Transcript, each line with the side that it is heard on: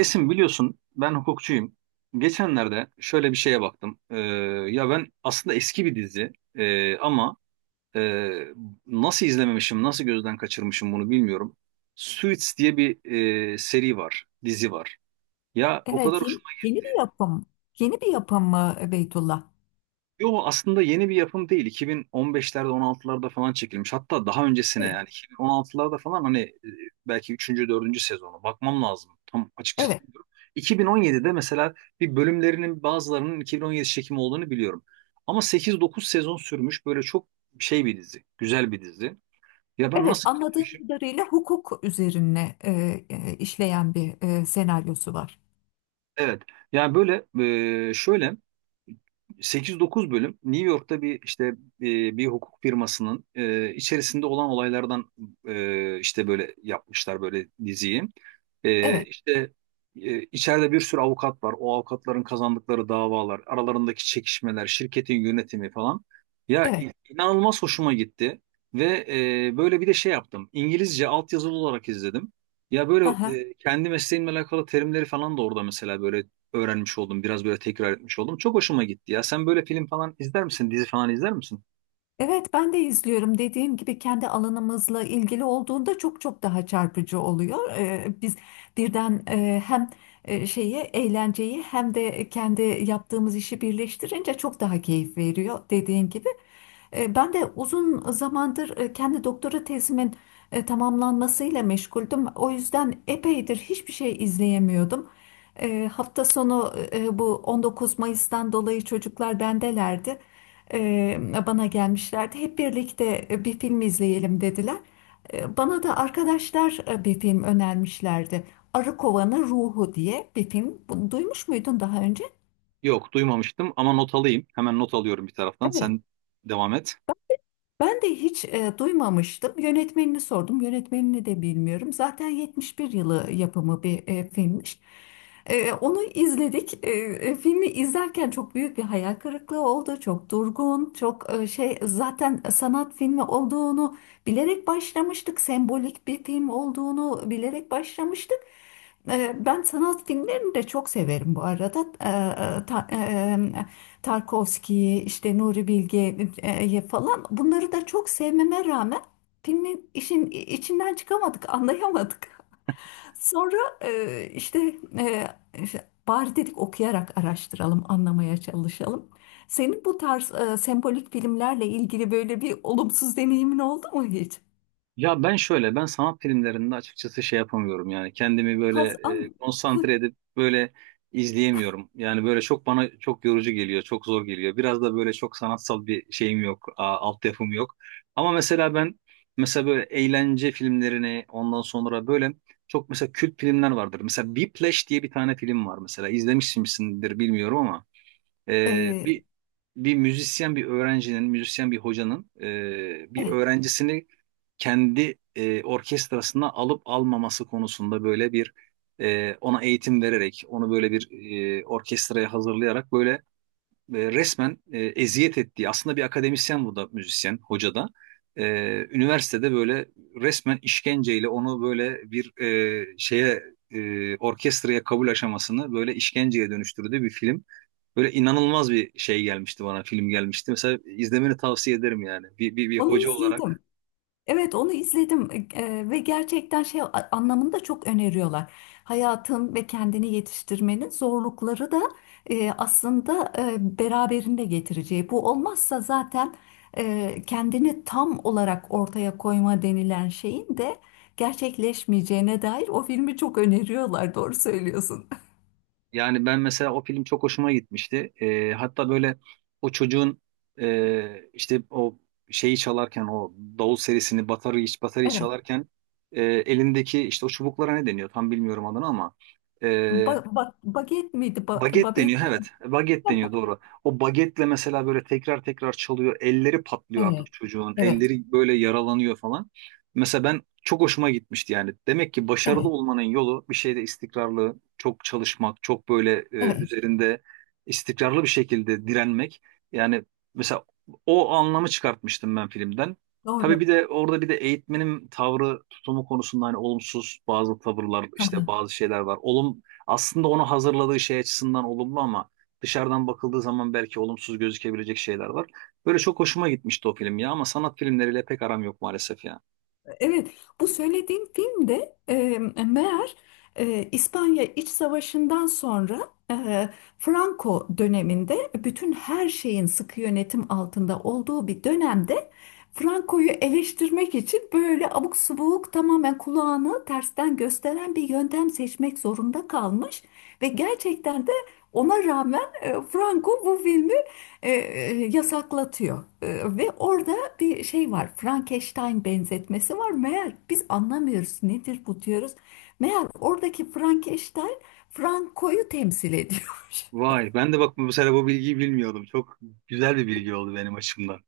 right: Esin biliyorsun ben hukukçuyum. Geçenlerde şöyle bir şeye baktım. Ya ben aslında eski bir dizi, ama ee, nasıl izlememişim, nasıl gözden kaçırmışım bunu bilmiyorum. Suits diye bir seri var, dizi var. Ya o kadar.
left: Evet, yeni bir yapım. Yeni bir yapım mı Beytullah?
right: Yo, aslında yeni bir yapım değil. 2015'lerde 16'larda falan çekilmiş. Hatta daha öncesine
left: Evet,
right: yani 2016'larda falan hani belki üçüncü dördüncü sezonu bakmam lazım. Tam açıkçası
left: evet.
right: bilmiyorum. 2017'de mesela bir bölümlerinin bazılarının 2017 çekimi olduğunu biliyorum. Ama sekiz dokuz sezon sürmüş böyle çok şey bir dizi. Güzel bir dizi. Ya ben
left: Evet,
right: nasıl
left: anladığım
right: kaçırmışım.
left: kadarıyla hukuk üzerine işleyen bir senaryosu var.
right: Evet. Yani böyle şöyle sekiz dokuz bölüm New York'ta bir işte bir hukuk firmasının içerisinde olan olaylardan işte böyle yapmışlar böyle diziyi.
left: Evet,
right: İşte içeride bir sürü avukat var. O avukatların kazandıkları davalar, aralarındaki çekişmeler, şirketin yönetimi falan. Ya
left: evet.
right: inanılmaz hoşuma gitti ve böyle bir de şey yaptım. İngilizce altyazılı olarak izledim. Ya böyle kendi mesleğimle alakalı terimleri falan da orada mesela böyle öğrenmiş oldum. Biraz böyle tekrar etmiş oldum. Çok hoşuma gitti ya. Sen böyle film falan izler misin? Dizi falan izler misin?
left: Evet, ben de izliyorum. Dediğim gibi kendi alanımızla ilgili olduğunda çok çok daha çarpıcı oluyor. Biz birden hem şeyi eğlenceyi hem de kendi yaptığımız işi birleştirince çok daha keyif veriyor dediğin gibi. Ben de uzun zamandır kendi doktora tezimin tamamlanmasıyla meşguldüm. O yüzden epeydir hiçbir şey izleyemiyordum. Hafta sonu bu 19 Mayıs'tan dolayı çocuklar bendelerdi e, bana gelmişlerdi. Hep birlikte bir film izleyelim dediler. Bana da arkadaşlar bir film önermişlerdi. Arı Kovanı Ruhu diye bir film. Bunu duymuş muydun daha önce?
right: Yok, duymamıştım ama not alayım. Hemen not alıyorum bir taraftan.
left: Evet.
right: Sen devam et.
left: Ben de hiç duymamıştım. Yönetmenini sordum. Yönetmenini de bilmiyorum. Zaten 71 yılı yapımı bir filmmiş. Onu izledik. Filmi izlerken çok büyük bir hayal kırıklığı oldu. Çok durgun, çok şey zaten sanat filmi olduğunu bilerek başlamıştık. Sembolik bir film olduğunu bilerek başlamıştık. Ben sanat filmlerini de çok severim bu arada. E, ta- e, Tarkovski'yi, işte Nuri Bilge'yi falan bunları da çok sevmeme rağmen filmin işin içinden çıkamadık, anlayamadık. Sonra işte, işte bari dedik okuyarak araştıralım, anlamaya çalışalım. Senin bu tarz sembolik filmlerle ilgili böyle bir olumsuz deneyimin oldu mu hiç?
right: Ya ben şöyle, ben sanat filmlerinde açıkçası şey yapamıyorum yani kendimi böyle
left: Hazan,
right: konsantre edip böyle izleyemiyorum. Yani böyle çok bana çok yorucu geliyor, çok zor geliyor. Biraz da böyle çok sanatsal bir şeyim yok, altyapım yok. Ama mesela ben mesela böyle eğlence filmlerini ondan sonra böyle çok mesela kült filmler vardır. Mesela Whiplash diye bir tane film var mesela izlemişsinizdir bilmiyorum ama. Ee,
left: e,
right: bir bir müzisyen bir öğrencinin, müzisyen bir hocanın bir
left: evet,
right: öğrencisini kendi orkestrasına alıp almaması konusunda böyle bir ona eğitim vererek, onu böyle bir orkestraya hazırlayarak böyle resmen eziyet ettiği aslında bir akademisyen bu da müzisyen hoca da e, üniversitede böyle resmen işkenceyle onu böyle bir şeye orkestraya kabul aşamasını böyle işkenceye dönüştürdüğü bir film. Böyle inanılmaz bir şey gelmişti bana film gelmişti. Mesela izlemeni tavsiye ederim yani bir
left: onu
right: hoca
left: izledim.
right: olarak.
left: Evet, onu izledim. Ve gerçekten şey anlamında çok öneriyorlar. Hayatın ve kendini yetiştirmenin zorlukları da aslında beraberinde getireceği. Bu olmazsa zaten kendini tam olarak ortaya koyma denilen şeyin de gerçekleşmeyeceğine dair o filmi çok öneriyorlar. Doğru söylüyorsun.
right: Yani ben mesela o film çok hoşuma gitmişti. Hatta böyle o çocuğun işte o şeyi çalarken o davul serisini batarıyı
left: Evet.
right: çalarken elindeki işte o çubuklara ne deniyor tam bilmiyorum adını ama.
left: Ba
right: e,
left: ba Baget miydi?
right: Baget
left: Babet.
right: deniyor, evet. Baget deniyor, doğru. O bagetle mesela böyle tekrar tekrar çalıyor. Elleri patlıyor
left: Evet.
right: artık çocuğun.
left: Evet.
right: Elleri böyle yaralanıyor falan. Mesela ben çok hoşuma gitmişti yani. Demek ki başarılı
left: Evet.
right: olmanın yolu bir şeyde istikrarlı, çok çalışmak, çok böyle
left: Evet.
right: üzerinde istikrarlı bir şekilde direnmek. Yani mesela o anlamı çıkartmıştım ben filmden. Tabii
left: Doğru.
right: bir de orada bir de eğitmenin tavrı, tutumu konusunda hani olumsuz bazı tavırlar, işte bazı şeyler var. Aslında onu hazırladığı şey açısından olumlu ama dışarıdan bakıldığı zaman belki olumsuz gözükebilecek şeyler var. Böyle çok hoşuma gitmişti o film ya ama sanat filmleriyle pek aram yok maalesef ya.
left: Evet, bu söylediğim film de meğer İspanya İç Savaşı'ndan sonra e, Franco döneminde bütün her şeyin sıkı yönetim altında olduğu bir dönemde Franco'yu eleştirmek için böyle abuk subuk tamamen kulağını tersten gösteren bir yöntem seçmek zorunda kalmış ve gerçekten de ona rağmen Franco bu filmi yasaklatıyor. Ve orada bir şey var. Frankenstein benzetmesi var. Meğer biz anlamıyoruz nedir bu diyoruz. Meğer oradaki Frankenstein Franco'yu temsil ediyormuş.
right: Vay ben de bak bu sefer bu bilgiyi bilmiyordum. Çok güzel bir bilgi oldu benim açımdan.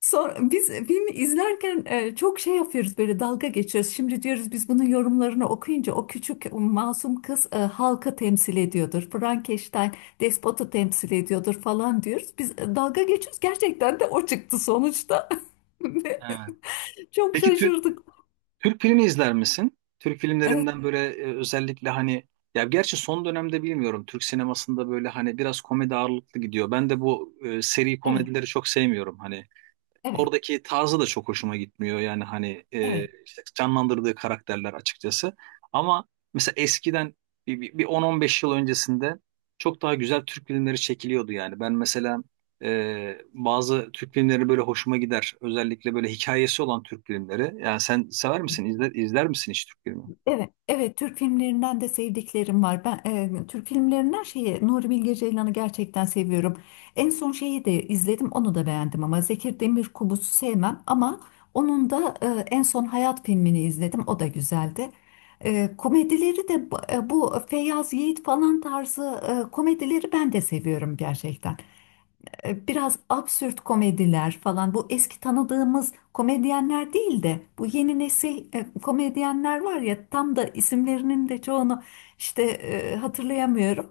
left: Sonra biz filmi izlerken çok şey yapıyoruz böyle dalga geçiyoruz. Şimdi diyoruz biz bunun yorumlarını okuyunca o küçük o masum kız halkı temsil ediyordur. Frankenstein despotu temsil ediyordur falan diyoruz. Biz dalga geçiyoruz. Gerçekten de o çıktı sonuçta.
right: Evet.
left: Çok
right: Peki
left: şaşırdık.
right: Türk filmi izler misin? Türk
left: Evet,
right: filmlerinden böyle özellikle hani ya gerçi son dönemde bilmiyorum Türk sinemasında böyle hani biraz komedi ağırlıklı gidiyor. Ben de bu seri
left: evet,
right: komedileri çok sevmiyorum. Hani.
left: evet,
right: Oradaki tarzı da çok hoşuma gitmiyor. Yani hani
left: evet.
right: işte canlandırdığı karakterler açıkçası. Ama mesela eskiden bir 10-15 yıl öncesinde çok daha güzel Türk filmleri çekiliyordu yani. Ben mesela bazı Türk filmleri böyle hoşuma gider. Özellikle böyle hikayesi olan Türk filmleri. Yani sen sever misin? İzler misin hiç Türk filmi?
left: Evet, evet, Türk filmlerinden de sevdiklerim var. Ben Türk filmlerinden şeyi Nuri Bilge Ceylan'ı gerçekten seviyorum. En son şeyi de izledim, onu da beğendim ama Zeki Demirkubuz'u sevmem ama onun da en son Hayat filmini izledim. O da güzeldi. Komedileri de bu bu Feyyaz Yiğit falan tarzı komedileri ben de seviyorum gerçekten. E, biraz absürt komediler falan bu eski tanıdığımız komedyenler değil de bu yeni nesil komedyenler var ya tam da isimlerinin de çoğunu işte hatırlayamıyorum.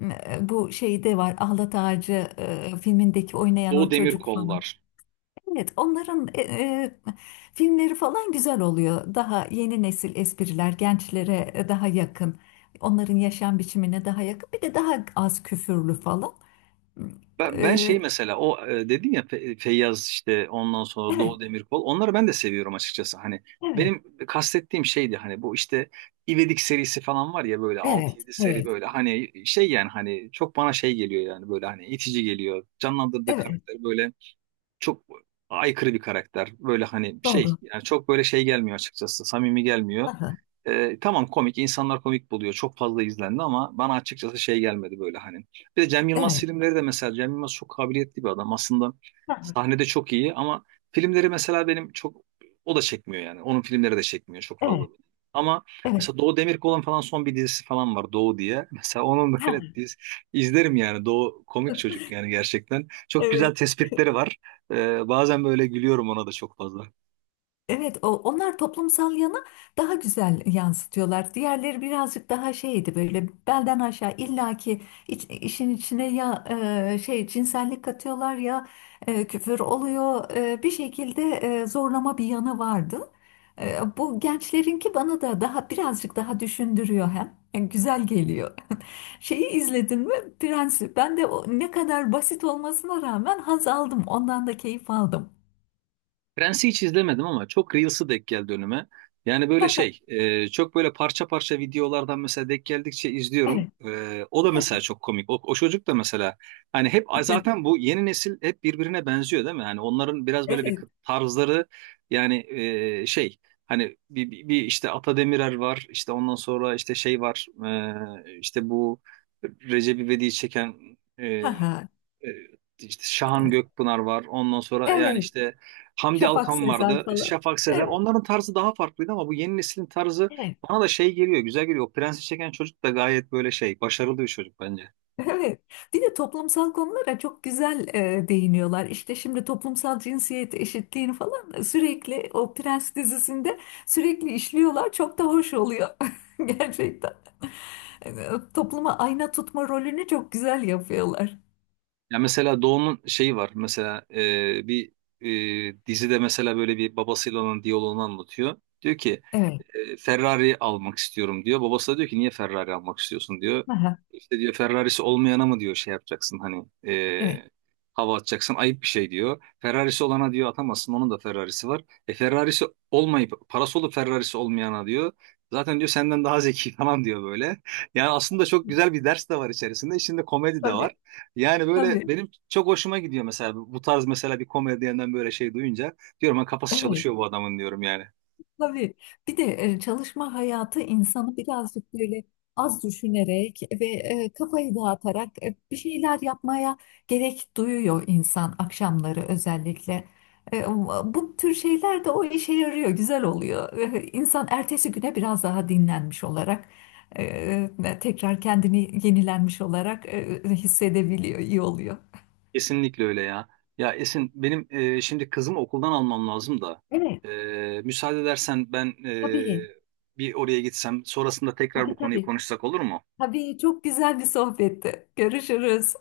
left: Bu şeyde var Ahlat Ağacı filmindeki oynayan
right: Doğu
left: o çocuk
right: Demirkol
left: falan.
right: var.
left: Evet, onların filmleri falan güzel oluyor. Daha yeni nesil espriler gençlere daha yakın. Onların yaşam biçimine daha yakın. Bir de daha az küfürlü falan.
right: Ben şey
left: E,
right: mesela o dedin ya Feyyaz işte ondan sonra
left: Evet.
right: Doğu Demirkol onları ben de seviyorum açıkçası. Hani
left: Evet,
right: benim kastettiğim şeydi hani bu işte İvedik serisi falan var ya böyle altı
left: evet,
right: yedi seri
left: evet,
right: böyle hani şey yani hani çok bana şey geliyor yani böyle hani itici geliyor. Canlandırdığı
left: evet,
right: karakter böyle çok aykırı bir karakter. Böyle hani şey
left: doğru.
right: yani çok böyle şey gelmiyor açıkçası samimi gelmiyor.
left: Hı hı.
right: Tamam, komik insanlar komik buluyor çok fazla izlendi ama bana açıkçası şey gelmedi böyle hani. Bir de Cem Yılmaz
left: Evet,
right: filmleri de mesela Cem Yılmaz çok kabiliyetli bir adam aslında
left: hı hı,
right: sahnede çok iyi ama filmleri mesela benim çok o da çekmiyor yani onun filmleri de çekmiyor çok fazla.
left: evet,
right: Ama
left: evet,
right: mesela Doğu Demirkol'un falan son bir dizisi falan var Doğu diye. Mesela onun
left: hı
right: böyle
left: hı,
right: izlerim yani Doğu komik çocuk yani gerçekten. Çok güzel
left: evet,
right: tespitleri var. Bazen böyle gülüyorum ona da çok fazla.
left: evet. O, onlar toplumsal yanı daha güzel yansıtıyorlar. Diğerleri birazcık daha şeydi böyle belden aşağı illaki işin içine ya şey cinsellik katıyorlar ya küfür oluyor. Bir şekilde zorlama bir yanı vardı. Bu gençlerinki bana da daha birazcık daha düşündürüyor hem. Yani güzel geliyor. Şeyi izledin mi? Prensi. Ben de o ne kadar basit olmasına rağmen haz aldım. Ondan da keyif aldım.
right: Prens'i hiç izlemedim ama çok Reels'ı denk geldi önüme. Yani böyle şey, çok böyle parça parça videolardan mesela denk geldikçe izliyorum.
left: Evet,
right: O da mesela çok komik. O çocuk da mesela hani hep
left: evet,
right: zaten bu yeni nesil hep birbirine benziyor değil mi? Hani onların biraz böyle bir
left: evet.
right: tarzları yani şey hani bir işte Ata Demirer var işte ondan sonra işte şey var işte bu Recep İvedik'i çeken e,
left: Ha
right: e,
left: ha.
right: işte Şahan Gökpınar var ondan sonra yani
left: Evet.
right: işte Hamdi
left: Şafak
right: Alkan
left: Sezer
right: vardı.
left: falan.
right: Şafak Sezer.
left: Evet,
right: Onların tarzı daha farklıydı ama bu yeni neslin tarzı
left: evet.
right: bana da şey geliyor. Güzel geliyor. O Prensi çeken çocuk da gayet böyle şey. Başarılı bir çocuk bence.
left: Evet. Bir de toplumsal konulara çok güzel değiniyorlar. İşte şimdi toplumsal cinsiyet eşitliğini falan sürekli o Prens dizisinde sürekli işliyorlar. Çok da hoş oluyor. Gerçekten. Topluma ayna tutma rolünü çok güzel yapıyorlar.
right: Ya mesela Doğu'nun şeyi var. Mesela bir dizide mesela böyle bir babasıyla olan diyaloğunu anlatıyor. Diyor ki
left: Evet.
right: Ferrari almak istiyorum diyor. Babası da diyor ki niye Ferrari almak istiyorsun diyor.
left: Ha ha.
right: İşte diyor Ferrari'si olmayana mı diyor şey yapacaksın hani
left: Evet.
right: e, hava atacaksın ayıp bir şey diyor. Ferrari'si olana diyor atamazsın onun da Ferrari'si var. Ferrari'si olmayıp parası olup Ferrari'si olmayana diyor. Zaten diyor senden daha zeki falan diyor böyle. Yani aslında çok güzel bir ders de var içerisinde. İçinde komedi de
left: Tabii,
right: var. Yani böyle
left: tabii.
right: benim çok hoşuma gidiyor mesela bu tarz mesela bir komedyenden böyle şey duyunca diyorum ha kafası
left: Evet,
right: çalışıyor bu adamın diyorum yani.
left: tabii. Bir de çalışma hayatı insanı birazcık böyle az düşünerek ve kafayı dağıtarak bir şeyler yapmaya gerek duyuyor insan akşamları özellikle. E, Bu tür şeyler de o işe yarıyor, güzel oluyor. E, İnsan ertesi güne biraz daha dinlenmiş olarak, tekrar kendini yenilenmiş olarak hissedebiliyor, iyi oluyor.
right: Kesinlikle öyle ya. Ya Esin benim şimdi kızımı okuldan almam lazım da
left: Evet,
right: müsaade edersen ben
left: tabii.
right: bir oraya gitsem sonrasında tekrar bu
left: Tabii,
right: konuyu
left: tabii.
right: konuşsak olur mu?
left: Tabii çok güzel bir sohbetti. Görüşürüz.